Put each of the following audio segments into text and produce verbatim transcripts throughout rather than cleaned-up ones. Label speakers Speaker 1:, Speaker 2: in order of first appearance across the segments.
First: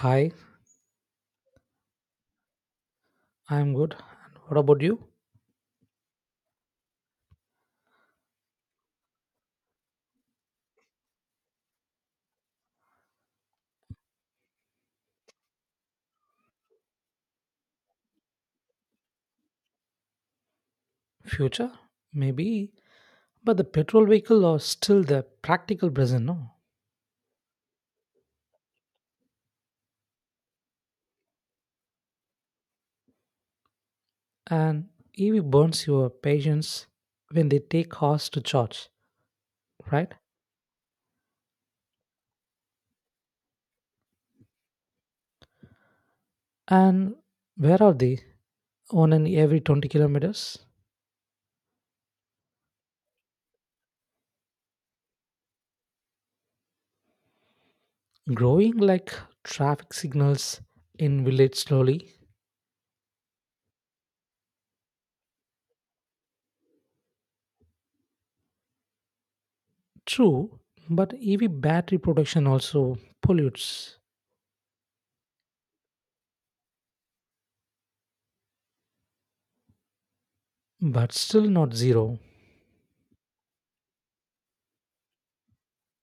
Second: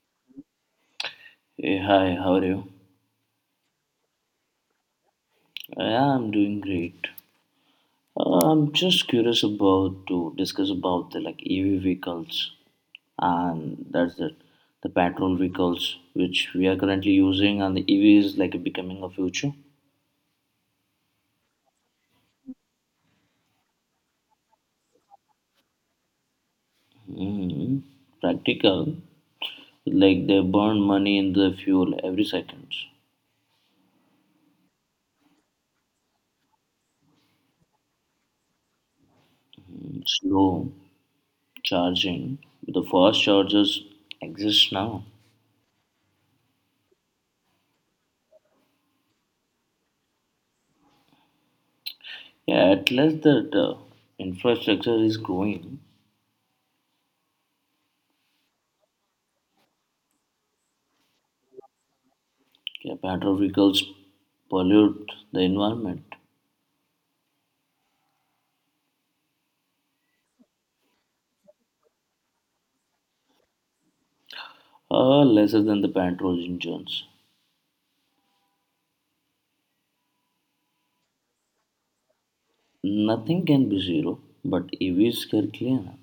Speaker 1: Hi,
Speaker 2: Hey, hi, how are you?
Speaker 1: I'm good. And what about you?
Speaker 2: Yeah, I'm doing great. Uh, I'm just curious about to discuss about the like E V vehicles and that's it. The petrol vehicles which we are currently using and the E V is like becoming a future.
Speaker 1: Future? Maybe. But the petrol vehicle are still the practical present, no?
Speaker 2: Hmm. Practical, like they burn money in the fuel every second.
Speaker 1: And E V burns your patience when they take hours to charge, right?
Speaker 2: Slow charging. The fast chargers exist now.
Speaker 1: And where are they? On and every twenty kilometers?
Speaker 2: Yeah, at least that uh, infrastructure is growing.
Speaker 1: Growing like traffic signals in village slowly.
Speaker 2: Yeah, petrol vehicles pollute the environment
Speaker 1: True, but E V battery production also pollutes,
Speaker 2: uh, lesser than the petrol engines.
Speaker 1: but still not zero.
Speaker 2: Nothing can be zero, but E Vs can clean up.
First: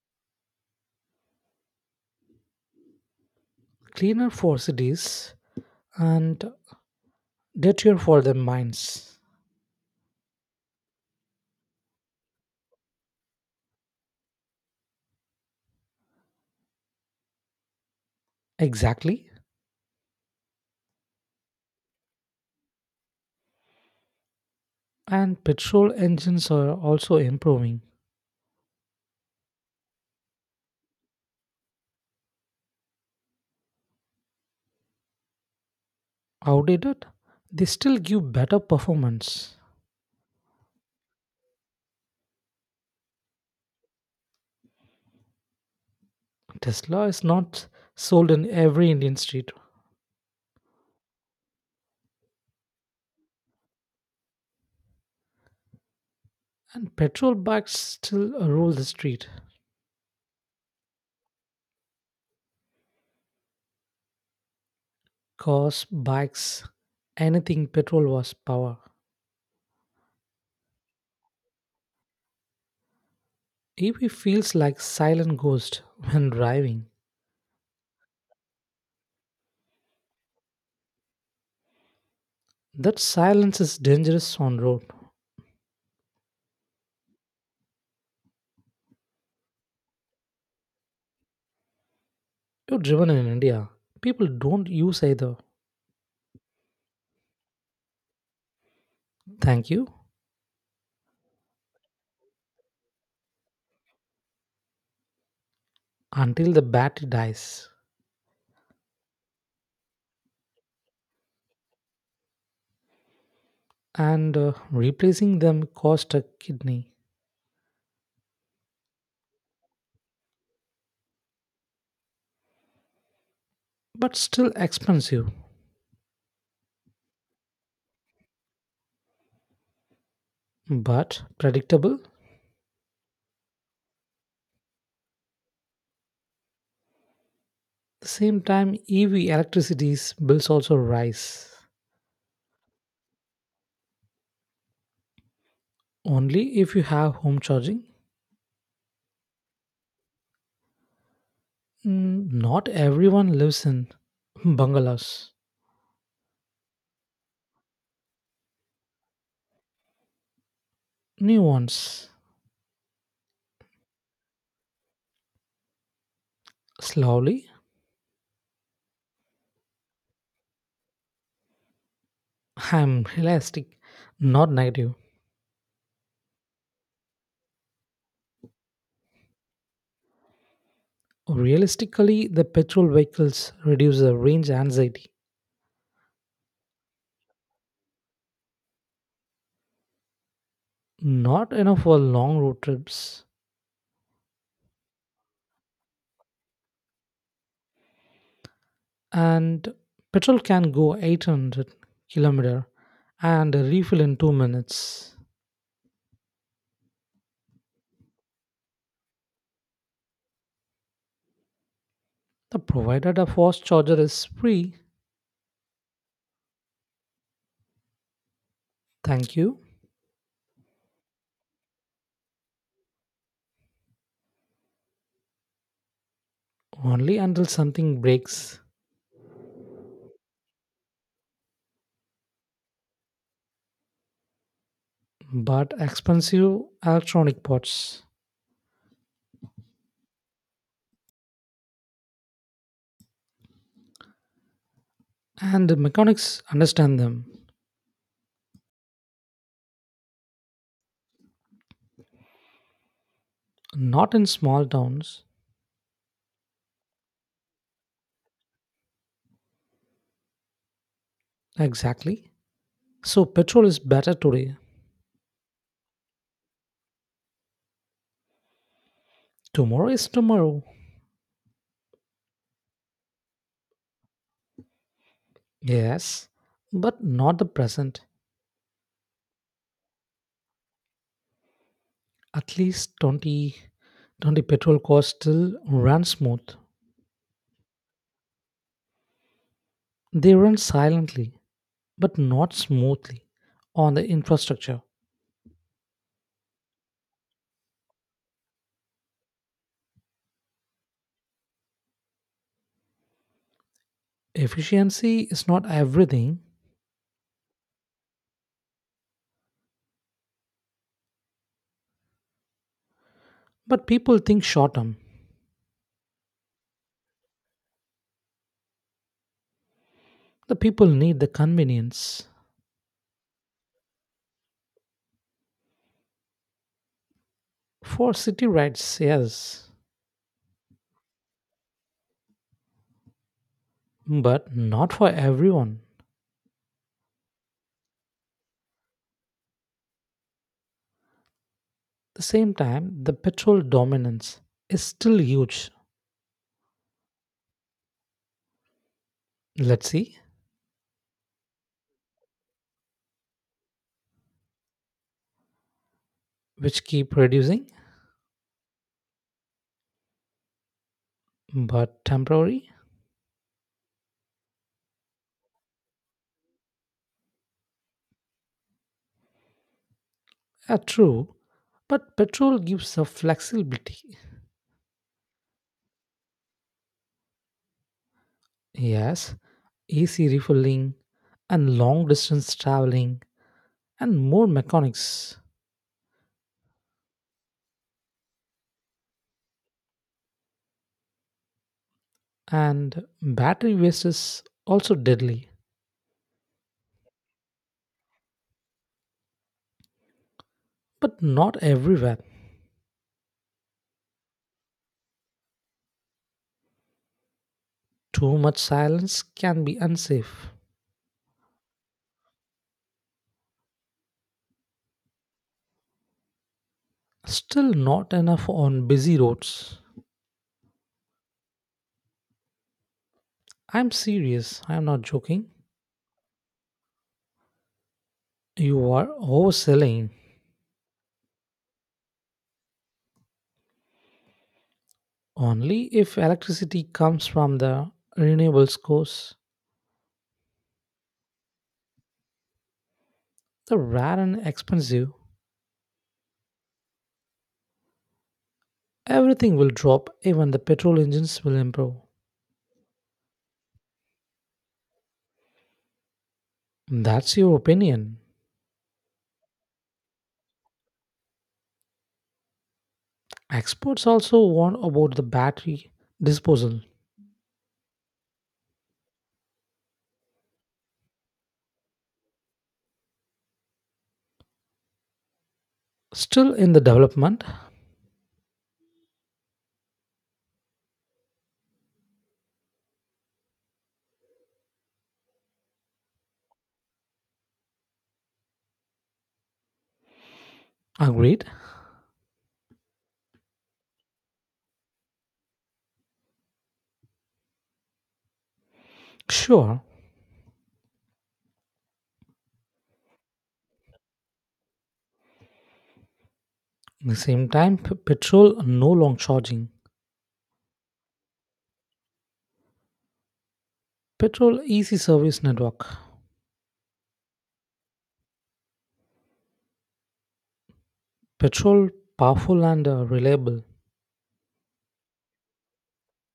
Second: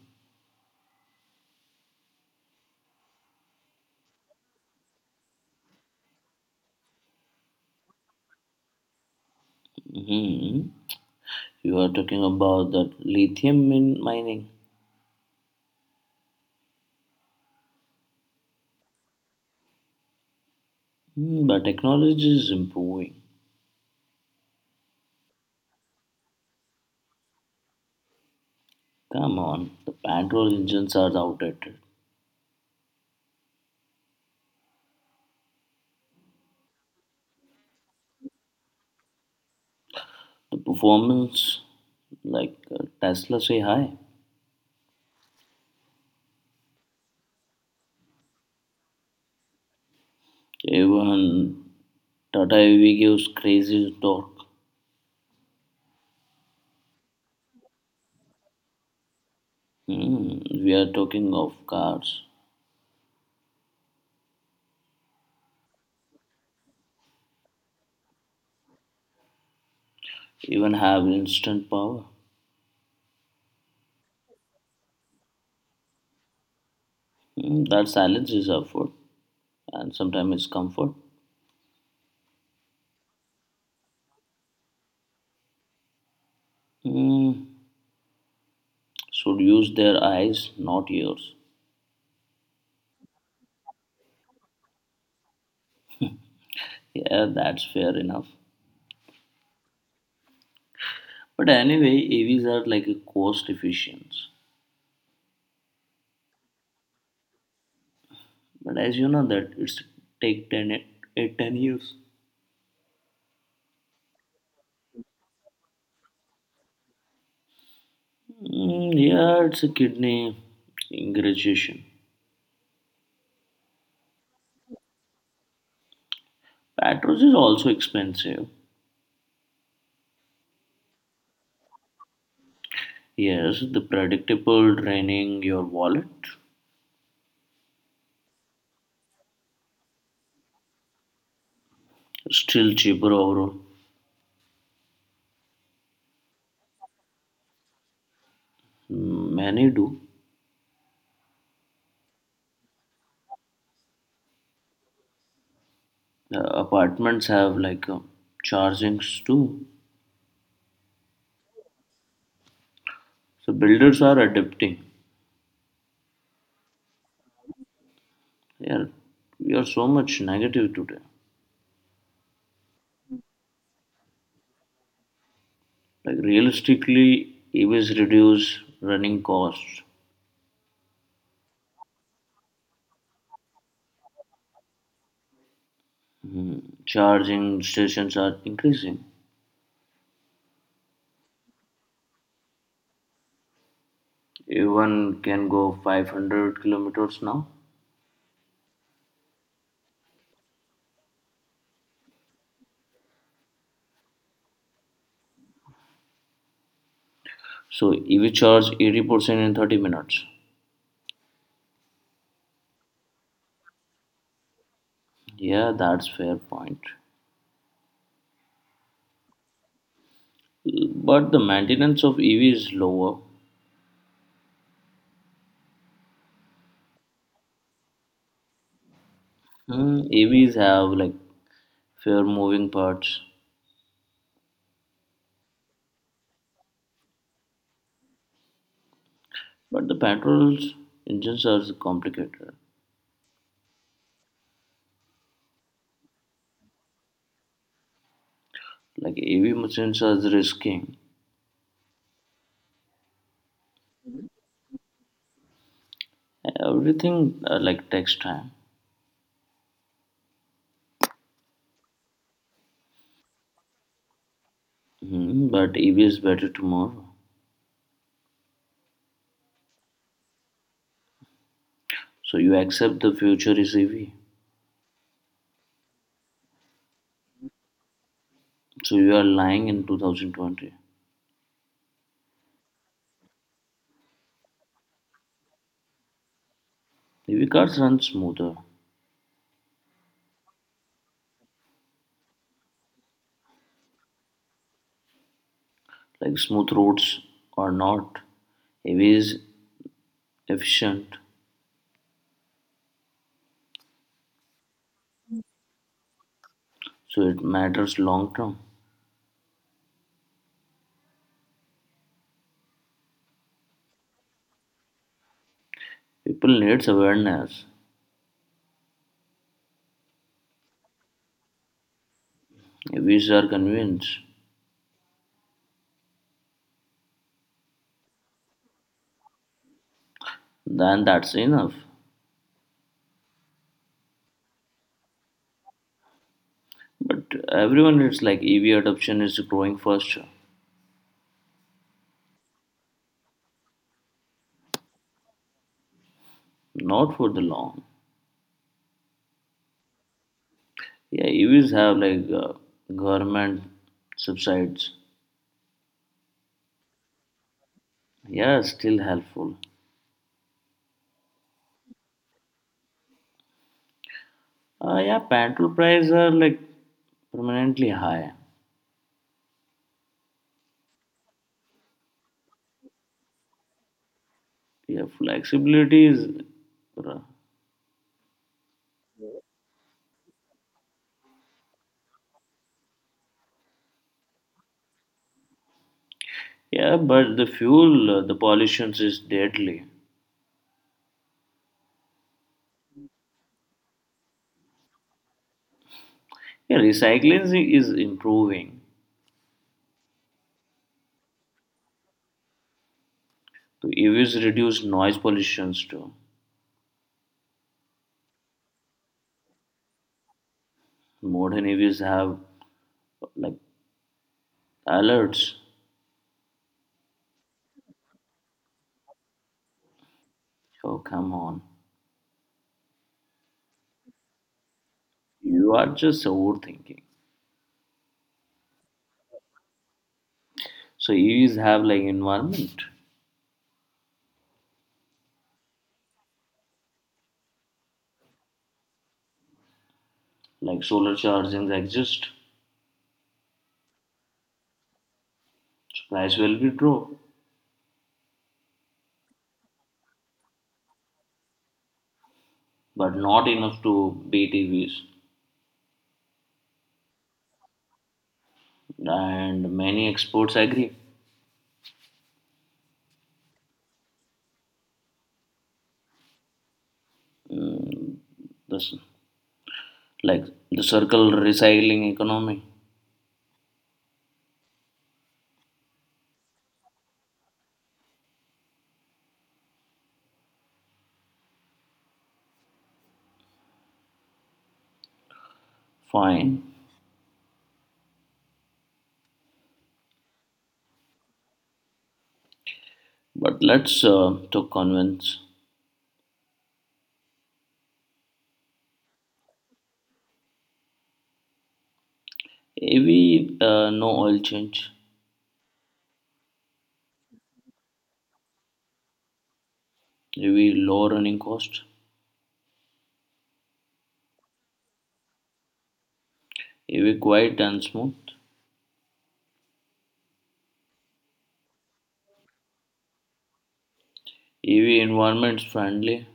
Speaker 1: Cleaner for cities and dirtier for their minds.
Speaker 2: Hmm. You are talking about that lithium min- mining.
Speaker 1: Exactly.
Speaker 2: Hmm, but technology is improving.
Speaker 1: And petrol engines are also improving.
Speaker 2: Come on, the petrol engines are outdated.
Speaker 1: Outdated, they still give better performance.
Speaker 2: The performance, like uh, Tesla, say hi.
Speaker 1: Tesla is not sold in every Indian street,
Speaker 2: Even Tata E V gives crazy torque.
Speaker 1: and petrol bikes still rule the street.
Speaker 2: Hmm, we are talking of cars
Speaker 1: Cars, bikes, anything petrol was power.
Speaker 2: even have instant power.
Speaker 1: E V feels like silent ghost when driving.
Speaker 2: Mm, that silence is effort and sometimes it's comfort.
Speaker 1: That silence is dangerous on road.
Speaker 2: Mm, should use their eyes, not yours.
Speaker 1: You're driven in India. People don't use either.
Speaker 2: Yeah, that's fair enough.
Speaker 1: Thank you.
Speaker 2: But anyway, E Vs are like a cost efficient.
Speaker 1: Until the battery dies,
Speaker 2: But as you know that it's take ten, e- eight, ten years.
Speaker 1: and uh, replacing them cost a kidney,
Speaker 2: Mm, yeah, it's a kidney ingratitude.
Speaker 1: but still expensive,
Speaker 2: Patros is also expensive.
Speaker 1: but predictable. At
Speaker 2: Yes, the predictable draining your wallet.
Speaker 1: the same time, E V electricity's bills also rise.
Speaker 2: Still cheaper overall.
Speaker 1: Only if you have home charging.
Speaker 2: Hmm, many do.
Speaker 1: Mm, not everyone lives in bungalows.
Speaker 2: The apartments have like uh, chargings too.
Speaker 1: New ones.
Speaker 2: So builders are adapting.
Speaker 1: Slowly,
Speaker 2: Yeah, we are so much negative today.
Speaker 1: I'm realistic, not negative.
Speaker 2: Like realistically, E Vs reduce running costs.
Speaker 1: Realistically, the petrol vehicles reduce the range anxiety.
Speaker 2: Hmm, charging stations are increasing.
Speaker 1: Not enough for long road trips,
Speaker 2: Even can go five hundred kilometers now.
Speaker 1: and petrol can go eight hundred kilometer and refill in two minutes,
Speaker 2: So E V charge eighty percent in thirty minutes.
Speaker 1: the provided a fast charger is free.
Speaker 2: Yeah, that's fair point.
Speaker 1: Thank you.
Speaker 2: But the maintenance of E V is lower.
Speaker 1: Only until something breaks,
Speaker 2: Hmm, E Vs have like fair moving parts.
Speaker 1: but expensive electronic parts,
Speaker 2: But the petrol engines are complicated.
Speaker 1: and the mechanics understand them,
Speaker 2: Like E V machines are risking.
Speaker 1: not in small towns.
Speaker 2: Everything uh, like takes time.
Speaker 1: Exactly, so petrol is better today.
Speaker 2: Mhm, but E V is better tomorrow.
Speaker 1: Tomorrow is tomorrow.
Speaker 2: So you accept the future is E V.
Speaker 1: Yes, but not the present.
Speaker 2: So you are lying in twenty twenty.
Speaker 1: At least twenty twenty petrol cars still run smooth.
Speaker 2: E V cars run smoother.
Speaker 1: They run silently, but not smoothly, on the infrastructure.
Speaker 2: Like smooth roads or not. E V is efficient.
Speaker 1: Efficiency is not everything,
Speaker 2: So it matters long term.
Speaker 1: but people think short term.
Speaker 2: People needs awareness.
Speaker 1: The people need the convenience.
Speaker 2: E Vs are convinced.
Speaker 1: For city rides, yes,
Speaker 2: Then that's enough.
Speaker 1: but not for everyone.
Speaker 2: But everyone, it's like E V adoption is growing faster,
Speaker 1: At the same time, the petrol dominance is still huge.
Speaker 2: not for the long.
Speaker 1: Let's see,
Speaker 2: Yeah, E Vs have like uh, government subsides.
Speaker 1: which keep reducing,
Speaker 2: Yeah, still helpful.
Speaker 1: but temporary.
Speaker 2: Uh, yeah, petrol prices are like permanently high.
Speaker 1: Uh, true, but petrol gives a flexibility.
Speaker 2: Yeah, flexibility is.
Speaker 1: Yes, easy refilling and long distance traveling and more mechanics.
Speaker 2: Yeah, but the fuel, uh, the pollution is deadly.
Speaker 1: And battery waste is also deadly,
Speaker 2: Yeah, recycling is improving.
Speaker 1: but not everywhere.
Speaker 2: So E Vs reduce noise pollutions too.
Speaker 1: Too much silence can be unsafe.
Speaker 2: Modern E Vs have like alerts.
Speaker 1: Still not enough on busy roads.
Speaker 2: Oh, come on.
Speaker 1: I'm serious, I'm not joking.
Speaker 2: You are just overthinking.
Speaker 1: You are overselling.
Speaker 2: So E Vs have like environment,
Speaker 1: Only if electricity comes from the renewables source,
Speaker 2: like solar chargings exist.
Speaker 1: the rare and expensive.
Speaker 2: So price will be drop,
Speaker 1: Everything will drop, even the petrol engines will improve.
Speaker 2: but not enough to beat E Vs.
Speaker 1: That's your opinion.
Speaker 2: And many experts agree.
Speaker 1: Experts also warn about the battery disposal.
Speaker 2: This like the circle recycling economy.
Speaker 1: Still in the development,
Speaker 2: Fine,
Speaker 1: agreed?
Speaker 2: but let's uh, talk convince.
Speaker 1: Sure.
Speaker 2: E V uh, no oil change.
Speaker 1: At the same time, p- petrol no long charging.
Speaker 2: E V low running cost.
Speaker 1: Petrol easy service network.
Speaker 2: E V quiet and smooth.
Speaker 1: Petrol powerful and uh, reliable.
Speaker 2: E V environment friendly.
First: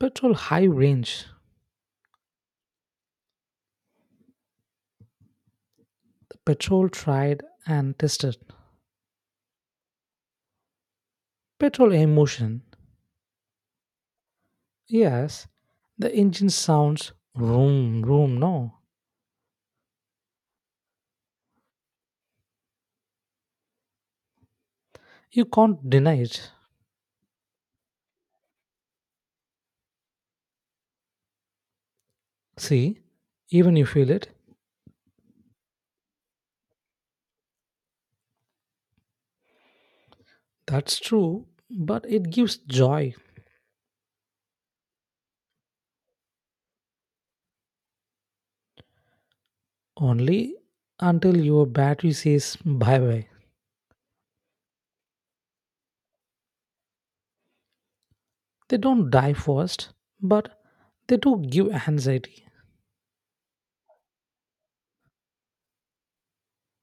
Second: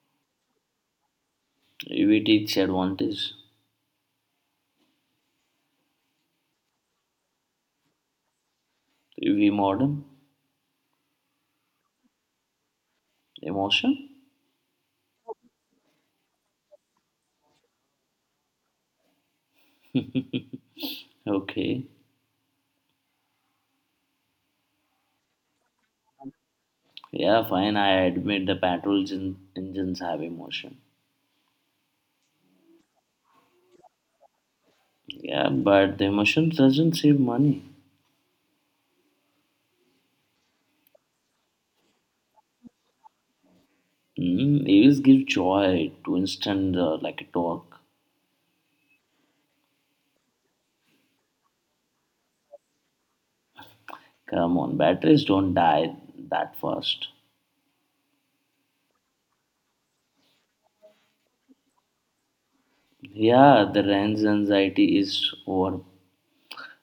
Speaker 1: Petrol high range.
Speaker 2: E V teach advantage.
Speaker 1: Petrol tried and tested.
Speaker 2: P V modem
Speaker 1: Petrol emotion.
Speaker 2: emotion.
Speaker 1: Yes, the engine sounds room, room, no.
Speaker 2: Okay.
Speaker 1: You can't deny it.
Speaker 2: Yeah, fine. I admit the petrol gen- engines have emotion.
Speaker 1: See, even you feel it.
Speaker 2: Yeah, but the emotion doesn't save money.
Speaker 1: That's true, but it gives joy
Speaker 2: Mm, E Vs give joy to instant uh, like a torque.
Speaker 1: only until your battery says bye bye.
Speaker 2: Come on, batteries don't die that fast.
Speaker 1: They don't die first, but they do give anxiety.
Speaker 2: Yeah, the range anxiety is over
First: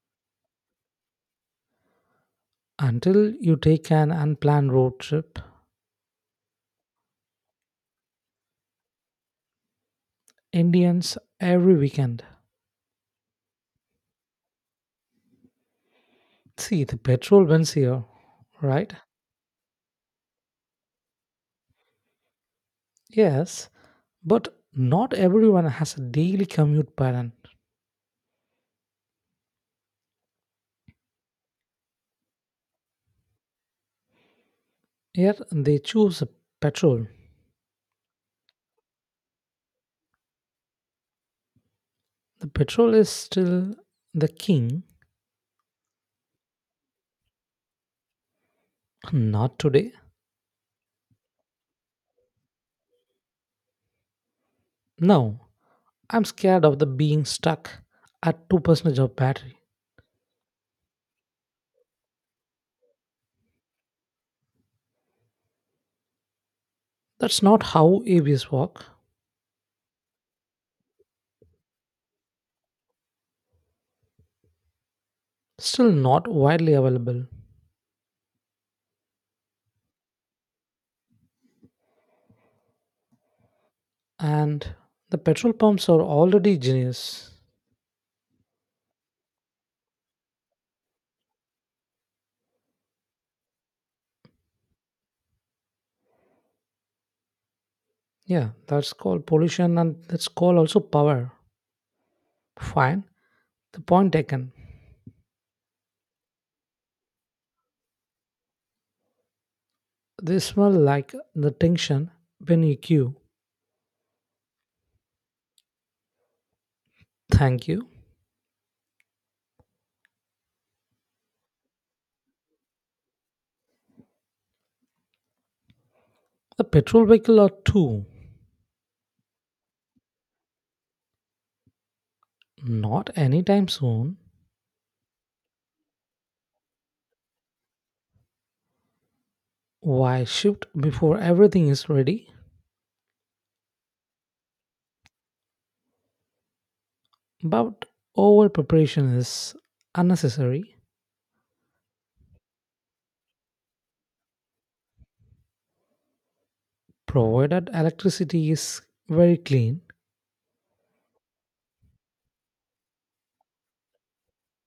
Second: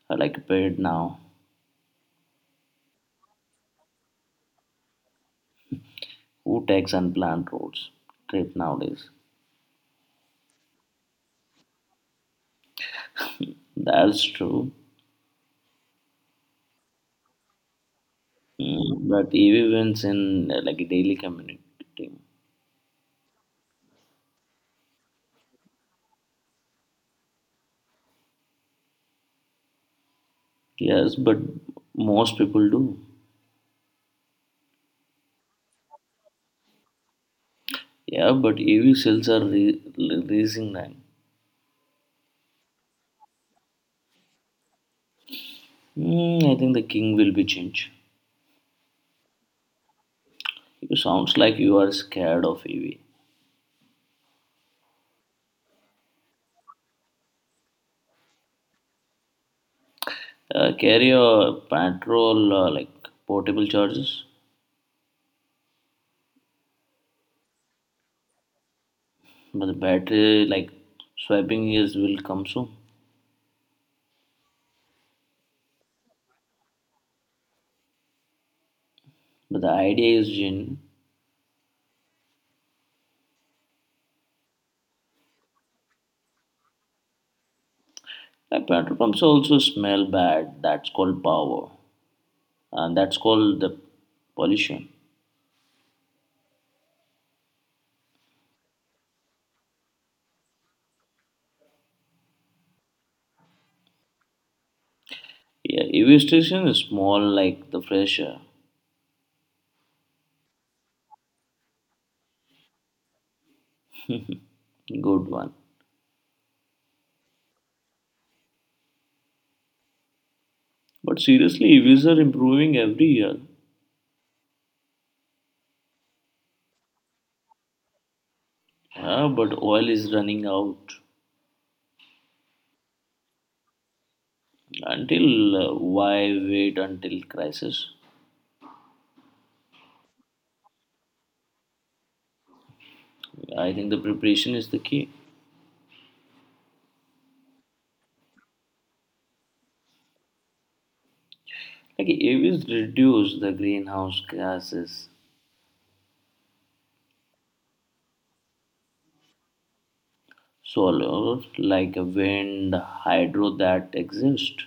Speaker 2: uh, like paid now.
Speaker 1: Until you take an unplanned road trip,
Speaker 2: Who takes unplanned roads trip nowadays?
Speaker 1: Indians every weekend.
Speaker 2: That's true.
Speaker 1: See, the petrol wins here, right?
Speaker 2: Mm, but E V wins in uh, like daily community.
Speaker 1: Yes, but not everyone has a daily commute pattern.
Speaker 2: Yes, but most people do.
Speaker 1: Here they choose petrol.
Speaker 2: Yeah, but E V sales are re- raising now.
Speaker 1: The petrol is still the king.
Speaker 2: Hmm, I think the king will be changed.
Speaker 1: Not today.
Speaker 2: You sounds like you are scared of E V.
Speaker 1: Now, I'm scared of the being stuck at two percent of battery.
Speaker 2: Uh, carry a petrol uh, like portable chargers,
Speaker 1: That's not how A Vs work.
Speaker 2: but the battery like swiping is will come soon.
Speaker 1: Still not widely available.
Speaker 2: But the idea is in
Speaker 1: And the petrol pumps are already genius.
Speaker 2: like petrol pumps also smell bad. That's called power, and that's called the pollution.
Speaker 1: Yeah, that's called pollution and that's called also power. Fine. The point taken.
Speaker 2: Yeah, E V station is small like the fresh air.
Speaker 1: They smell like the tension when you queue.
Speaker 2: Good one.
Speaker 1: Thank you.
Speaker 2: But seriously, E Vs are improving every year.
Speaker 1: The petrol vehicle are too.
Speaker 2: Yeah, but oil is running out.
Speaker 1: Not anytime soon.
Speaker 2: Until uh, why wait until crisis?
Speaker 1: Why shift before everything is ready?
Speaker 2: I think the preparation is the key.
Speaker 1: But over preparation is unnecessary,
Speaker 2: Like E Vs reduce the greenhouse gases,
Speaker 1: provided electricity is very clean.
Speaker 2: solar, like wind, hydro that exist.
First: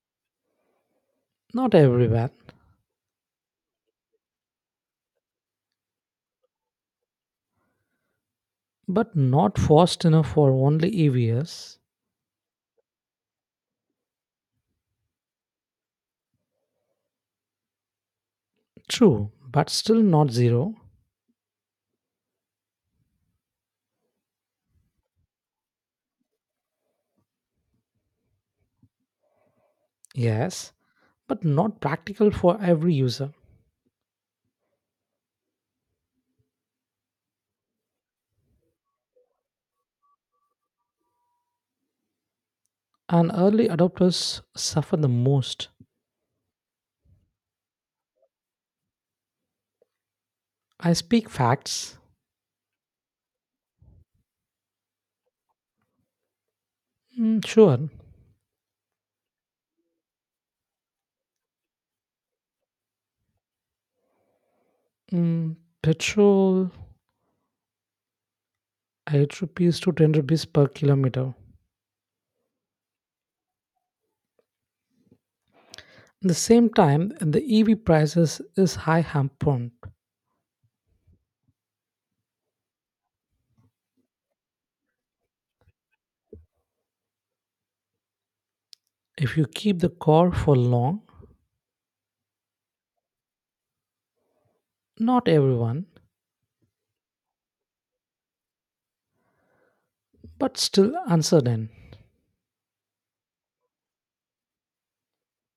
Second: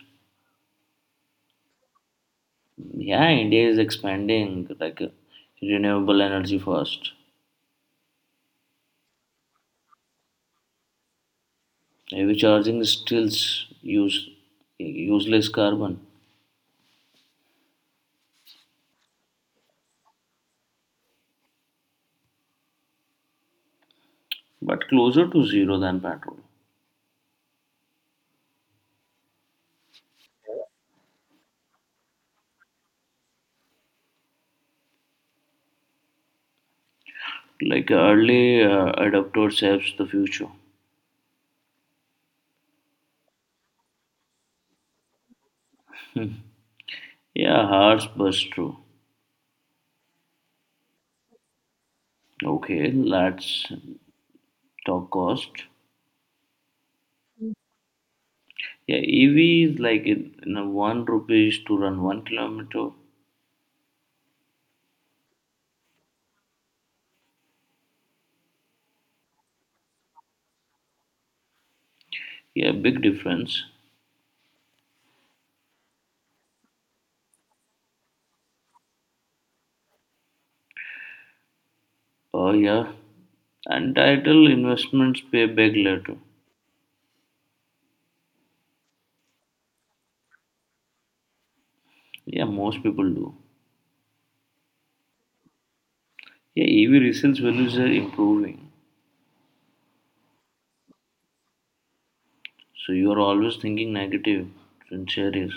Speaker 1: Not everywhere,
Speaker 2: Yeah, India is expanding like uh, renewable energy first.
Speaker 1: but not fast enough for only E Vs.
Speaker 2: E V charging still use useless carbon,
Speaker 1: True, but still not zero.
Speaker 2: but closer to zero than petrol.
Speaker 1: Yes, but not practical for every user.
Speaker 2: Like early uh, adopter saves the future.
Speaker 1: And early adopters suffer the most.
Speaker 2: Yeah, harsh but true.
Speaker 1: I speak facts.
Speaker 2: Okay, let's talk cost.
Speaker 1: Mm, sure.
Speaker 2: Yeah, E V is like in, in a one rupees to run one kilometer.
Speaker 1: Mm, petrol eight rupees to ten rupees per kilometer.
Speaker 2: Yeah, big difference.
Speaker 1: At the same time, the E V prices is high hampered.
Speaker 2: Oh yeah, and title investments pay back later.
Speaker 1: If you keep the car for long,
Speaker 2: Yeah, most people do.
Speaker 1: not everyone,
Speaker 2: Yeah, E V resales values are improving.
Speaker 1: but still uncertain.
Speaker 2: So you are always thinking negative. In sincerely,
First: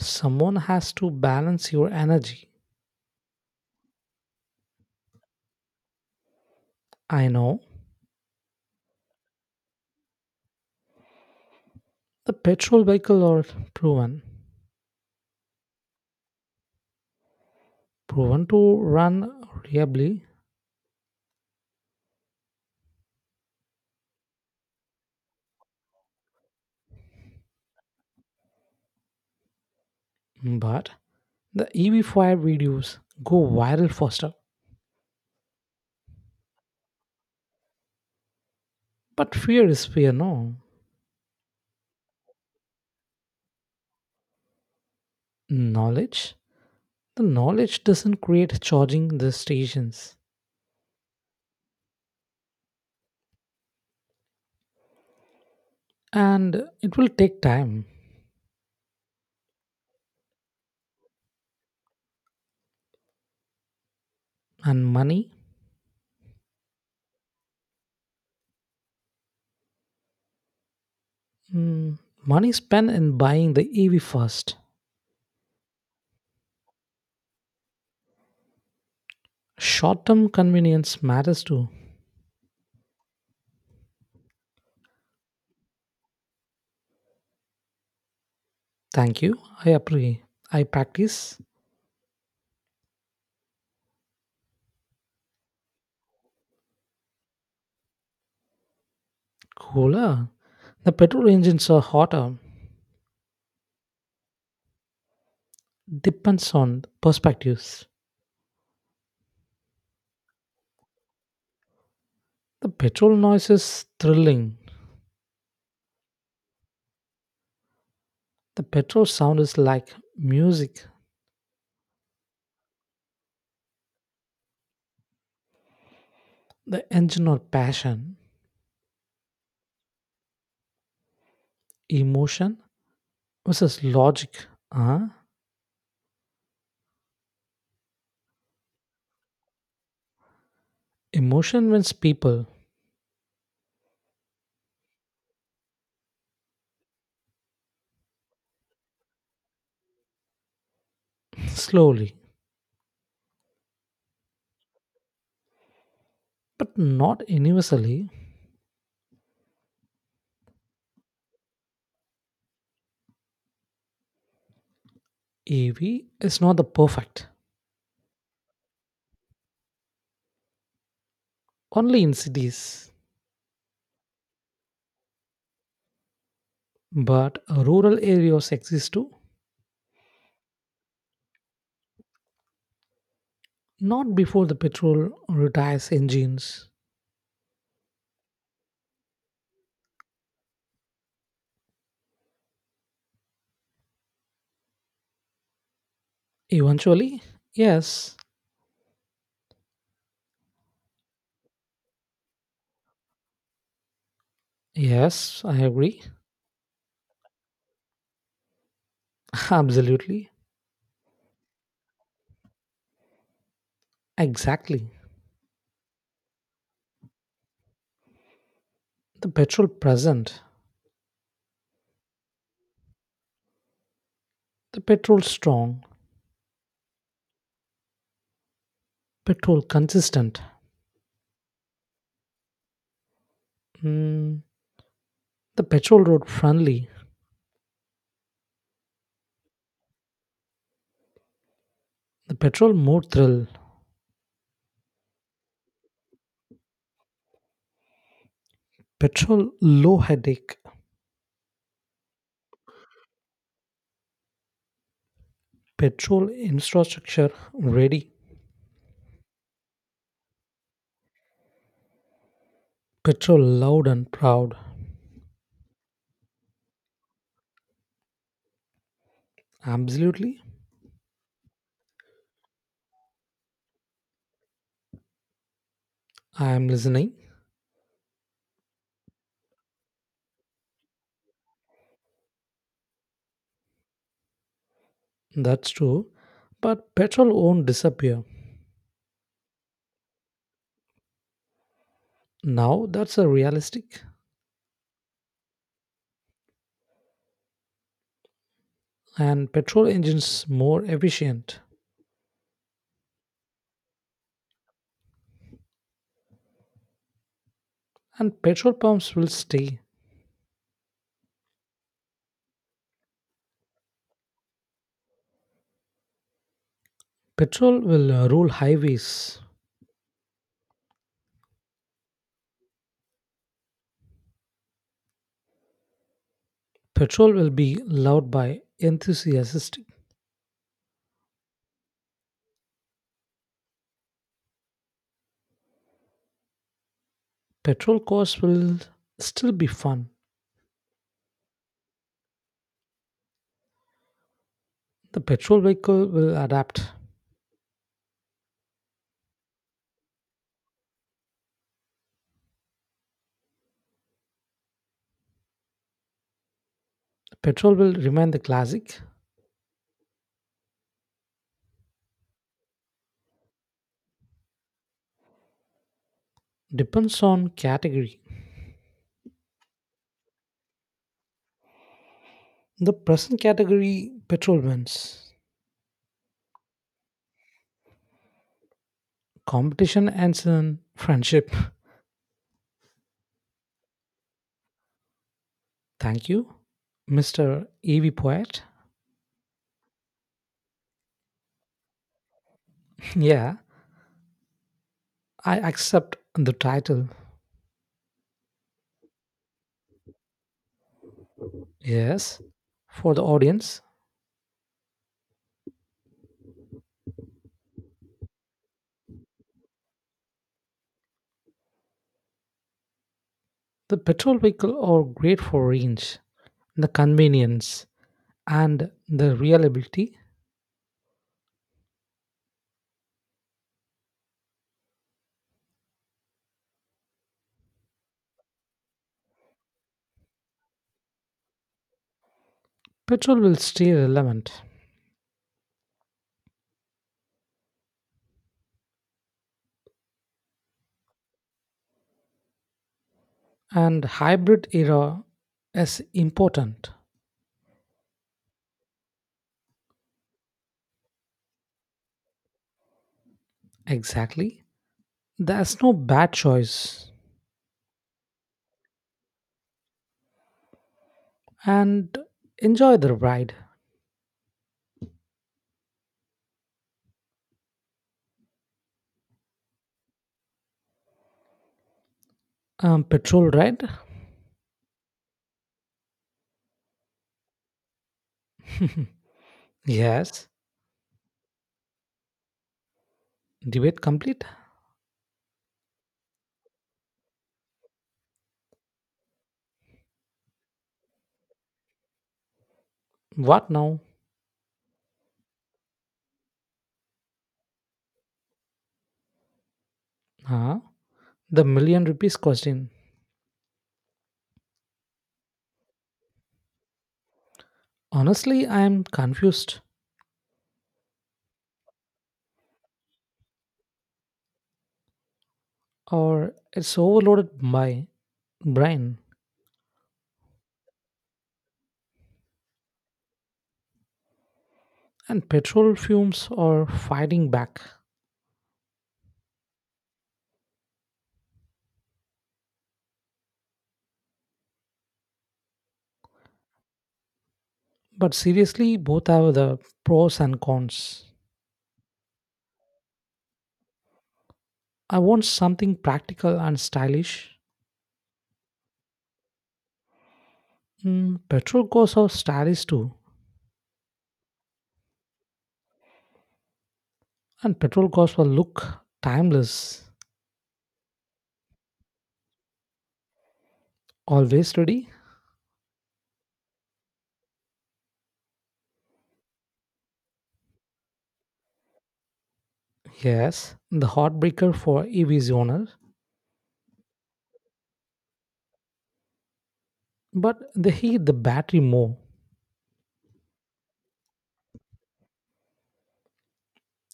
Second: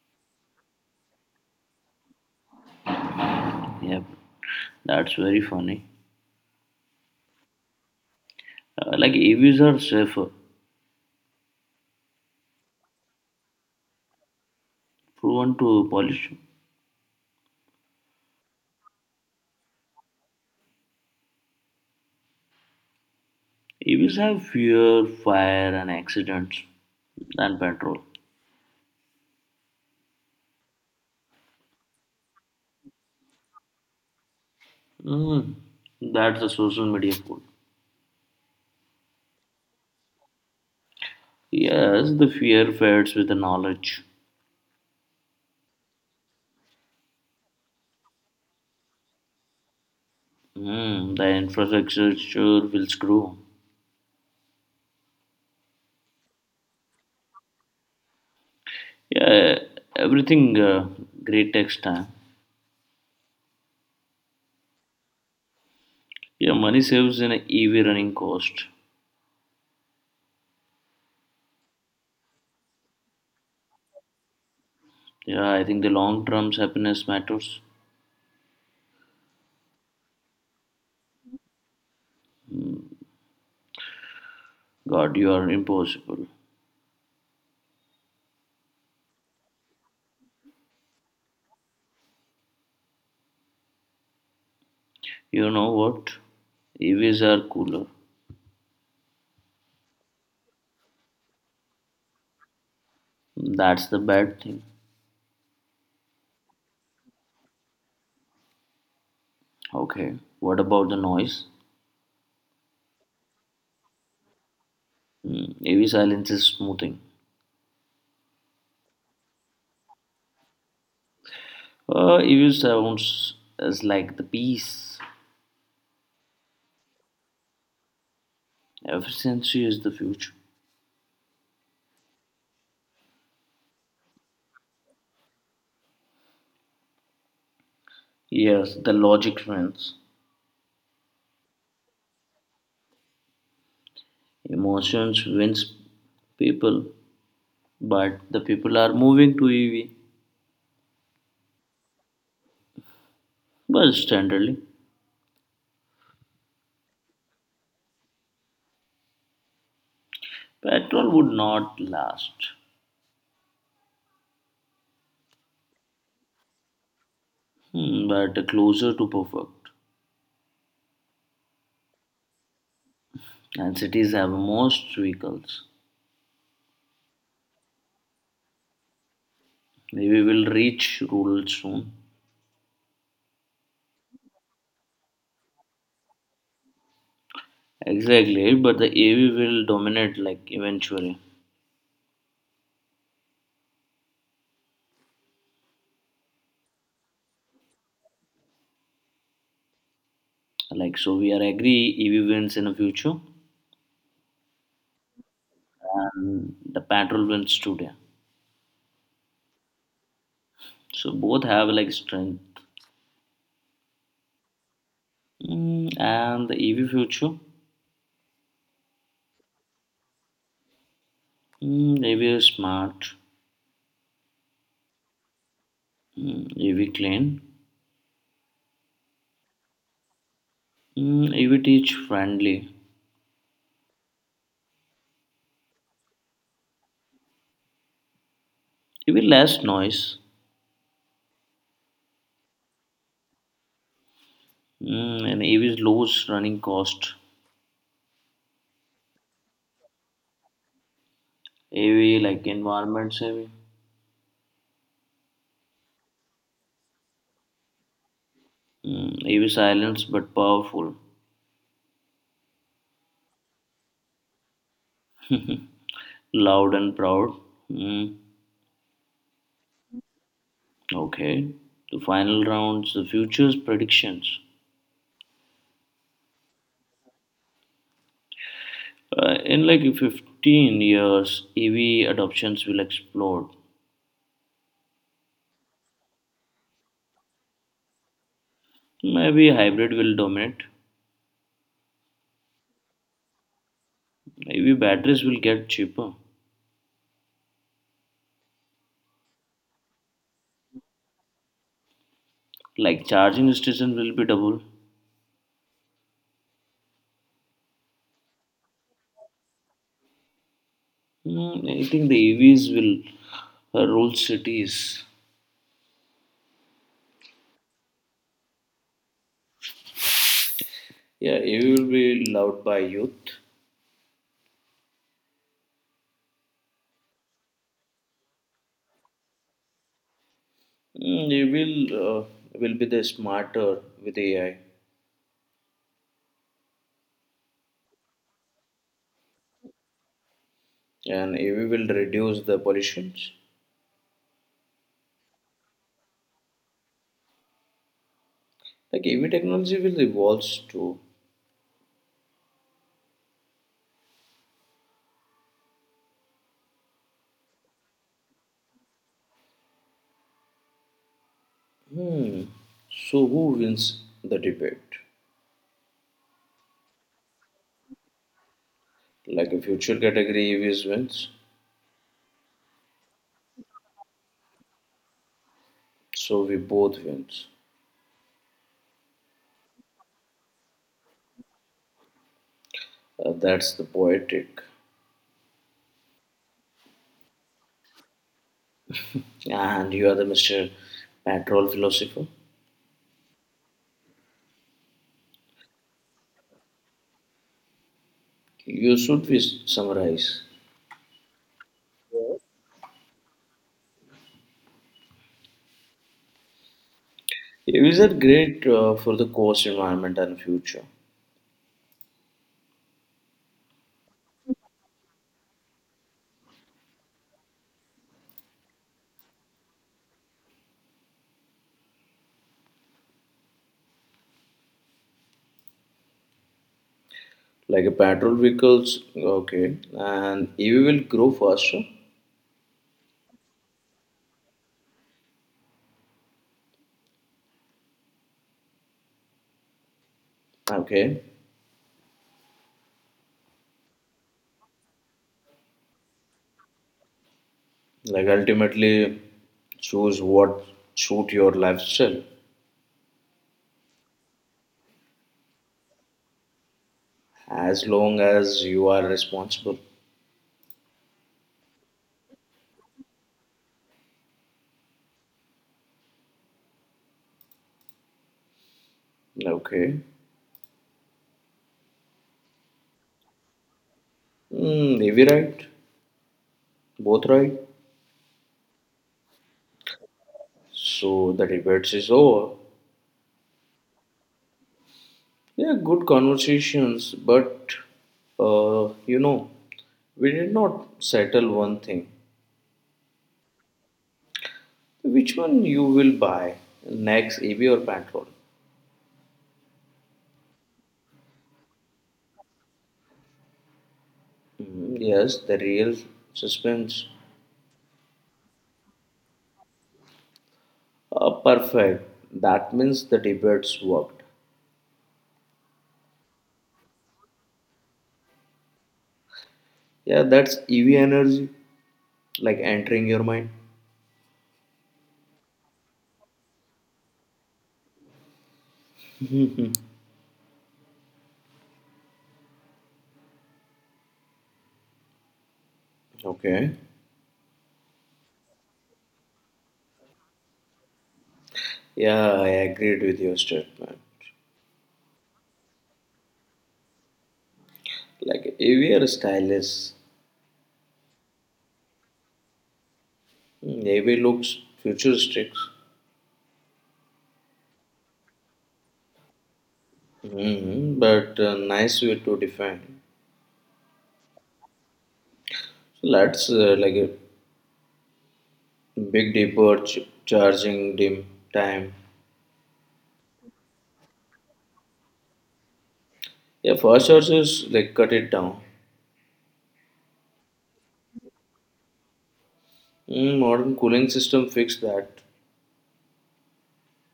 Speaker 1: Someone has to balance your energy.
Speaker 2: yeah, that's very funny.
Speaker 1: I know
Speaker 2: Uh, like E Vs are safer.
Speaker 1: the petrol vehicle are proven,
Speaker 2: Prone to pollution.
Speaker 1: proven to run reliably,
Speaker 2: E Vs have fewer fire and accidents than petrol.
Speaker 1: but the E V fire videos go viral faster.
Speaker 2: Mm, that's the social media quote.
Speaker 1: But fear is fear, no.
Speaker 2: Yes, the fear fades with the knowledge.
Speaker 1: Knowledge. The knowledge doesn't create charging the stations,
Speaker 2: Mm, the infrastructure sure will screw.
Speaker 1: and it will take time
Speaker 2: Yeah, everything uh, great takes time.
Speaker 1: and money.
Speaker 2: Yeah, money saves in a E V running cost.
Speaker 1: Mm, money spent in buying the E V first.
Speaker 2: Yeah, I think the long term happiness matters.
Speaker 1: Short-term convenience matters too.
Speaker 2: God, you are impossible.
Speaker 1: Thank you. I appreciate. I practice.
Speaker 2: You know what? E Vs are cooler.
Speaker 1: Cooler. The petrol engines are hotter.
Speaker 2: That's the bad thing.
Speaker 1: Depends on perspectives.
Speaker 2: Okay, what about the noise?
Speaker 1: The petrol noise is thrilling.
Speaker 2: Mm, A V silence is smoothing.
Speaker 1: The petrol sound is like music.
Speaker 2: Uh, A V sounds is like the peace.
Speaker 1: The engine or passion,
Speaker 2: Efficiency is the future.
Speaker 1: emotion versus logic. Huh?
Speaker 2: Yes, the logic wins.
Speaker 1: Emotion wins people
Speaker 2: Emotions wins people, but the people are moving to E V.
Speaker 1: slowly,
Speaker 2: But standardly,
Speaker 1: but not universally.
Speaker 2: petrol would not last.
Speaker 1: A V is not the perfect,
Speaker 2: Hmm, but closer to perfect.
Speaker 1: only in cities.
Speaker 2: And cities have most vehicles.
Speaker 1: But rural areas exist too,
Speaker 2: Maybe we'll reach rural soon.
Speaker 1: not before the petrol retires engines.
Speaker 2: Exactly, right, but the E V will dominate like eventually.
Speaker 1: Eventually, yes.
Speaker 2: Like so, we are agree E V wins in the future,
Speaker 1: Yes, I agree.
Speaker 2: and the petrol wins today.
Speaker 1: Absolutely,
Speaker 2: So both have like strength.
Speaker 1: exactly.
Speaker 2: Mm, and the E V future,
Speaker 1: The petrol present,
Speaker 2: mm, E V is smart,
Speaker 1: the petrol strong,
Speaker 2: mm, E V clean,
Speaker 1: petrol consistent,
Speaker 2: mm, E V teach friendly,
Speaker 1: mm, the petrol road friendly,
Speaker 2: E V less noise,
Speaker 1: the petrol more thrill,
Speaker 2: mm, and E V is lowest running cost.
Speaker 1: petrol low headache.
Speaker 2: E V like environment saving,
Speaker 1: Petrol infrastructure ready.
Speaker 2: mm, E V silence but powerful,
Speaker 1: Petrol loud and proud.
Speaker 2: loud and proud. Mm.
Speaker 1: Absolutely.
Speaker 2: Okay, the final rounds, the futures predictions.
Speaker 1: I am listening.
Speaker 2: Uh, in like fifteen years, E V adoptions will explode.
Speaker 1: That's true. But petrol won't disappear.
Speaker 2: Maybe hybrid will dominate.
Speaker 1: Now that's a realistic.
Speaker 2: E V batteries will get cheaper.
Speaker 1: And petrol engines more efficient.
Speaker 2: Like charging station will be double.
Speaker 1: And petrol pumps will stay.
Speaker 2: Hmm, I think the E Vs will uh, rule cities.
Speaker 1: Petrol will uh, rule highways.
Speaker 2: Yeah, E V will be loved by youth.
Speaker 1: Petrol will be loved by enthusiastic.
Speaker 2: Mm, E V will uh, will be the smarter with A I,
Speaker 1: Petrol cars will still be fun.
Speaker 2: and E V will reduce the pollutions.
Speaker 1: The petrol vehicle will adapt.
Speaker 2: Like E V technology will evolve too.
Speaker 1: Petrol will remain the classic.
Speaker 2: Hmm. So who wins the debate?
Speaker 1: Depends on category.
Speaker 2: Like a future category E Vs wins,
Speaker 1: The present category petrol wins.
Speaker 2: so we both wins.
Speaker 1: Competition ends in friendship.
Speaker 2: Uh, that's the poetic.
Speaker 1: Thank you, Mister E V Poet.
Speaker 2: And you are the Mister Patrol philosopher.
Speaker 1: Yeah, I accept the title.
Speaker 2: You should be summarize.
Speaker 1: Yes. For the audience,
Speaker 2: E Vs are great uh, for the cost, environment and future.
Speaker 1: the petrol vehicle are great for range, the convenience, and the reliability.
Speaker 2: Like a petrol vehicles, okay, and E V will grow faster,
Speaker 1: Petrol will stay relevant,
Speaker 2: okay,
Speaker 1: and hybrid era is important.
Speaker 2: like ultimately, choose what suit your lifestyle
Speaker 1: Exactly. There's no bad choice.
Speaker 2: as long as you are responsible.
Speaker 1: And enjoy the ride.
Speaker 2: Like, okay.
Speaker 1: Um, petrol ride?
Speaker 2: Mm, maybe right. Both right.
Speaker 1: Yes.
Speaker 2: So the debates is over.
Speaker 1: Debate complete?
Speaker 2: Yeah, good conversations, but uh, you know, we did not settle one thing.
Speaker 1: What now?
Speaker 2: Which one you will buy next, A B or Patrol?
Speaker 1: Huh? The million rupees question.
Speaker 2: Mm, yes, the real suspense.
Speaker 1: Honestly, I am confused.
Speaker 2: Uh, perfect. That means the debates worked.
Speaker 1: Or it's overloaded by brain
Speaker 2: Yeah, that's E V energy, like entering your mind.
Speaker 1: and petrol fumes are fighting back.
Speaker 2: Okay.
Speaker 1: But seriously, both have the pros and cons.
Speaker 2: Yeah, I agreed with your statement.
Speaker 1: I want something practical and stylish.
Speaker 2: Like A V are stylish.
Speaker 1: Mm, petrol cars are stylish too,
Speaker 2: Mm, A V looks futuristic,
Speaker 1: and petrol cars will look timeless,
Speaker 2: hmm but uh, nice way to define.
Speaker 1: always ready.
Speaker 2: So let's uh, like a big deeper ch- charging dim time.
Speaker 1: Yes, the heartbreaker for E V's owner,
Speaker 2: Yeah, fast chargers like cut it down.
Speaker 1: but they hate the battery more.
Speaker 2: Mm, modern cooling system fix that.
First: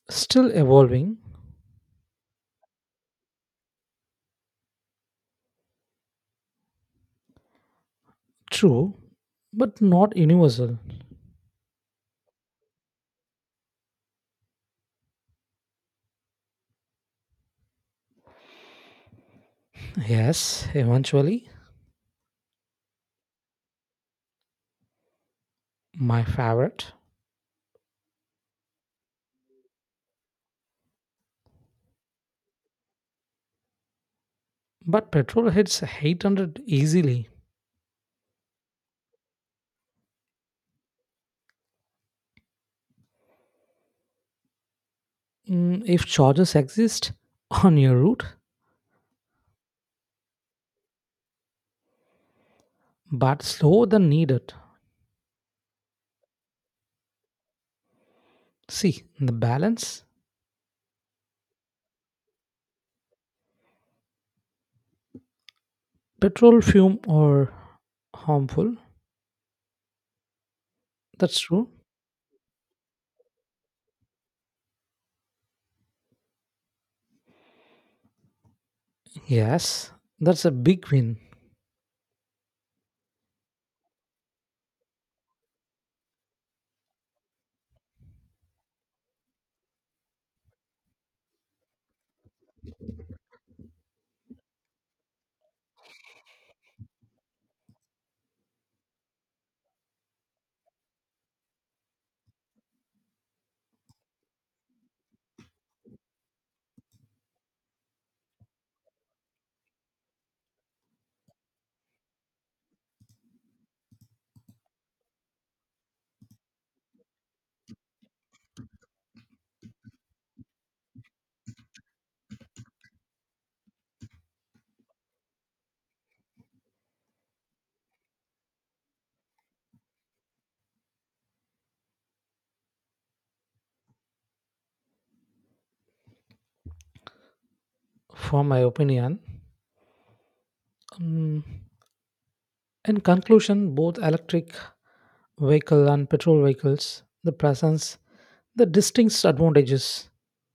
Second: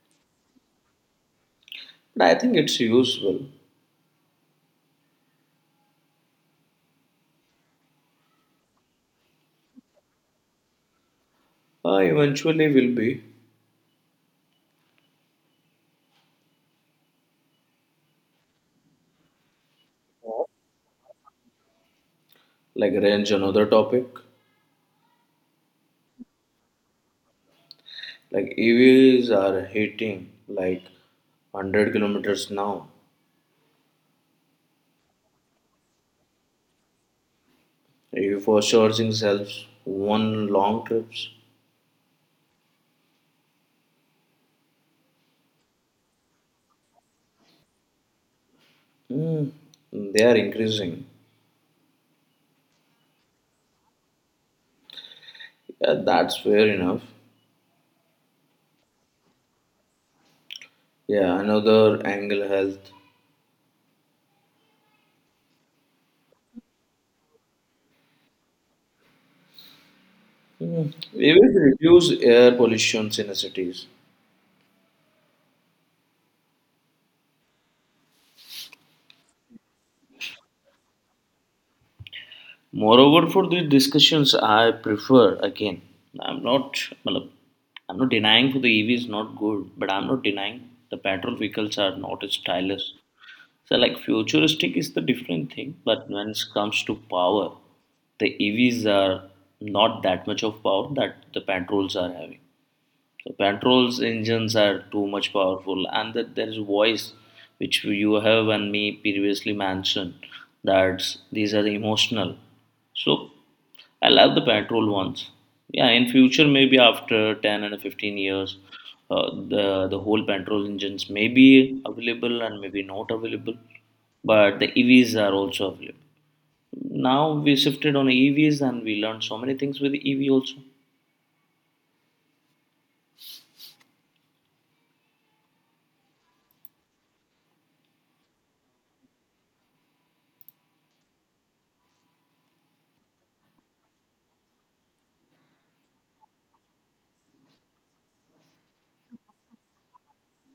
Speaker 1: Still evolving,
Speaker 2: But I think it's useful.
Speaker 1: true, but not universal.
Speaker 2: Uh, eventually will be
Speaker 1: Yes, eventually,
Speaker 2: like range another topic.
Speaker 1: my favorite.
Speaker 2: Like E Vs are hitting like one hundred kilometers now.
Speaker 1: But petrol hits eight hundred easily.
Speaker 2: E V for charging sells one long trips.
Speaker 1: Mm, if charges exist on your route,
Speaker 2: Hmm, they are increasing.
Speaker 1: but slower than needed.
Speaker 2: Yeah, that's fair enough.
Speaker 1: See, the balance.
Speaker 2: Yeah, another angle health.
Speaker 1: Petrol fume or harmful.
Speaker 2: Hmm, we
Speaker 1: That's
Speaker 2: will
Speaker 1: true.
Speaker 2: reduce air pollution in the cities.
Speaker 1: Yes, that's a big win
Speaker 2: Moreover, for these discussions, I prefer again. I'm not, मतलब, I'm not denying for the E V is not good, but I'm not denying the petrol vehicles are not as stylish. So, like futuristic is the different thing, but when it comes to power, the E Vs are not that much of power that the petrols are having. So petrol's engines are too much powerful, and that there is voice, which you have and me previously mentioned, that these are emotional. So I love the petrol ones. Yeah, in future maybe after ten and fifteen years, uh, the the whole petrol engines may be available and maybe not available, but the E Vs are also available. Now we shifted on E Vs and we learned so many things with E V also.
Speaker 1: for my opinion. Mm, in conclusion, both electric vehicle and petrol vehicles, the presents the distinct advantages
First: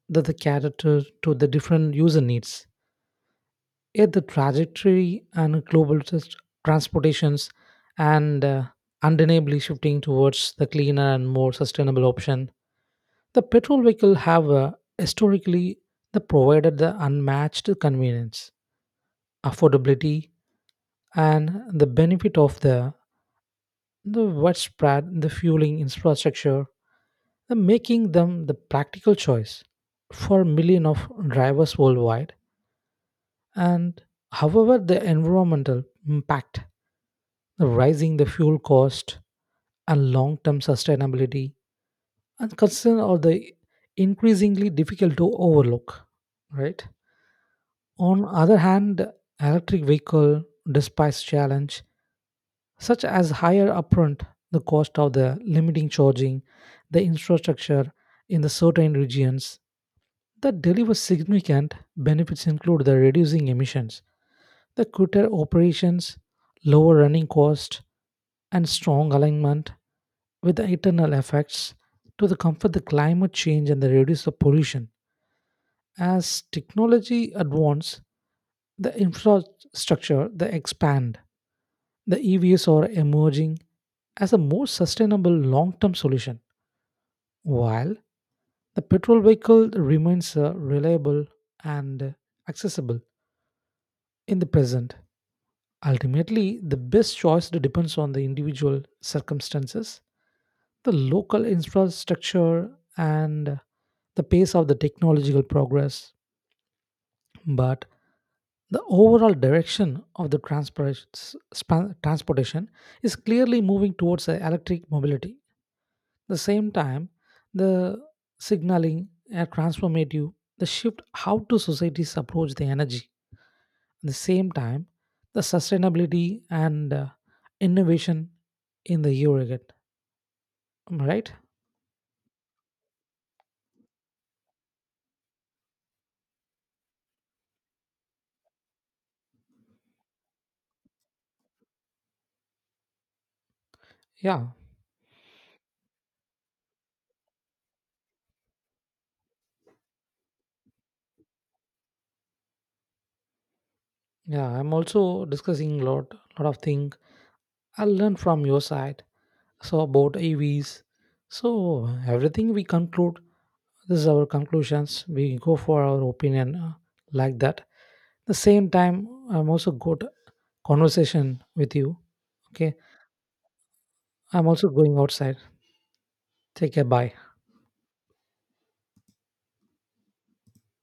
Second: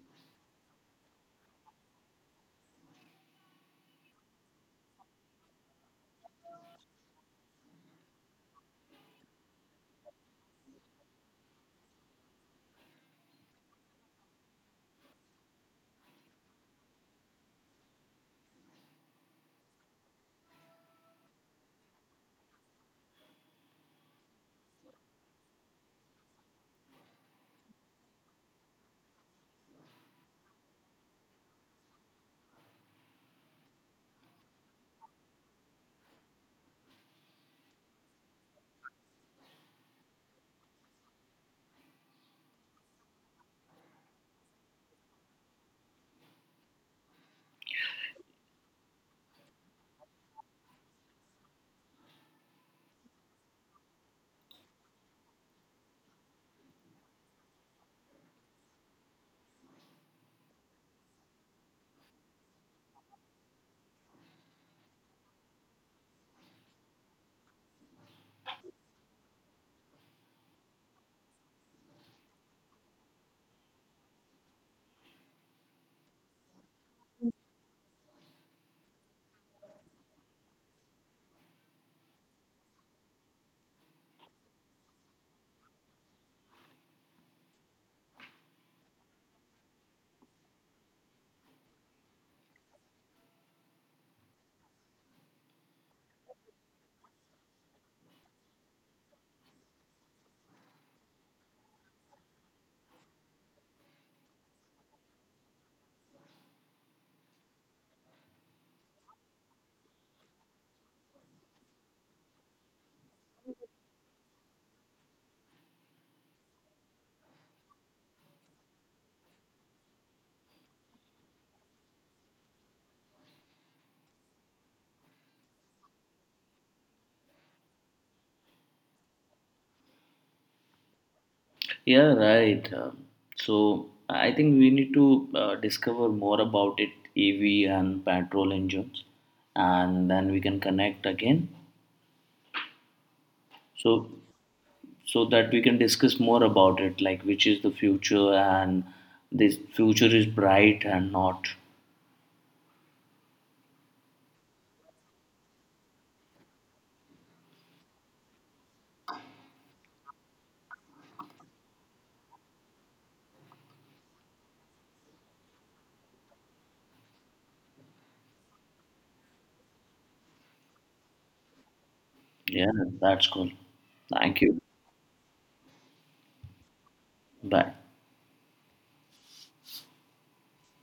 Speaker 1: that they cater to, to the different user needs. Yet the trajectory and global trans- transportations and uh, undeniably shifting towards the cleaner and more sustainable option. The petrol vehicle have uh, historically the provided the unmatched convenience, affordability, and the benefit of the the widespread the fueling infrastructure, and making them the practical choice for millions of drivers worldwide. And however the environmental impact, the rising the fuel cost, and long-term sustainability and concern are the increasingly difficult to overlook, right? On other hand, electric vehicle, despite challenge such as higher upfront the cost of the limiting charging, the infrastructure in the certain regions, that deliver significant benefits include the reducing emissions, the quicker operations, lower running cost, and strong alignment with the internal effects to the comfort the climate change and the reduce the pollution. As technology advance, the infrastructure they expand. The E Vs are emerging as a more sustainable long term solution, while the petrol vehicle remains uh, reliable and accessible in the present. Ultimately, the best choice depends on the individual circumstances, the local infrastructure, and the pace of the technological progress. But the overall direction of the transpora- span- transportation is clearly moving towards uh, electric mobility the same time, the signaling are transformative. The shift how to societies approach the energy. At the same time, the sustainability and uh, innovation in the Euroget. Am I right?
Speaker 2: Yeah, right. Um, so I think we need to uh, discover more about it, E V and petrol engines, and then we can connect again. So
Speaker 1: Yeah,
Speaker 2: so that we can discuss more about it, like which is the future and this future is bright and not.
Speaker 1: yeah. I'm also discussing a lot, lot of things. I'll learn from your side. So about E Vs. So everything we conclude. This is our conclusions. We go for our opinion uh, like that. The same time, I'm also good conversation with you.
Speaker 2: Yeah,
Speaker 1: Okay.
Speaker 2: that's cool. Thank
Speaker 1: I'm
Speaker 2: you.
Speaker 1: also going outside. Take care. Bye.
Speaker 2: Bye.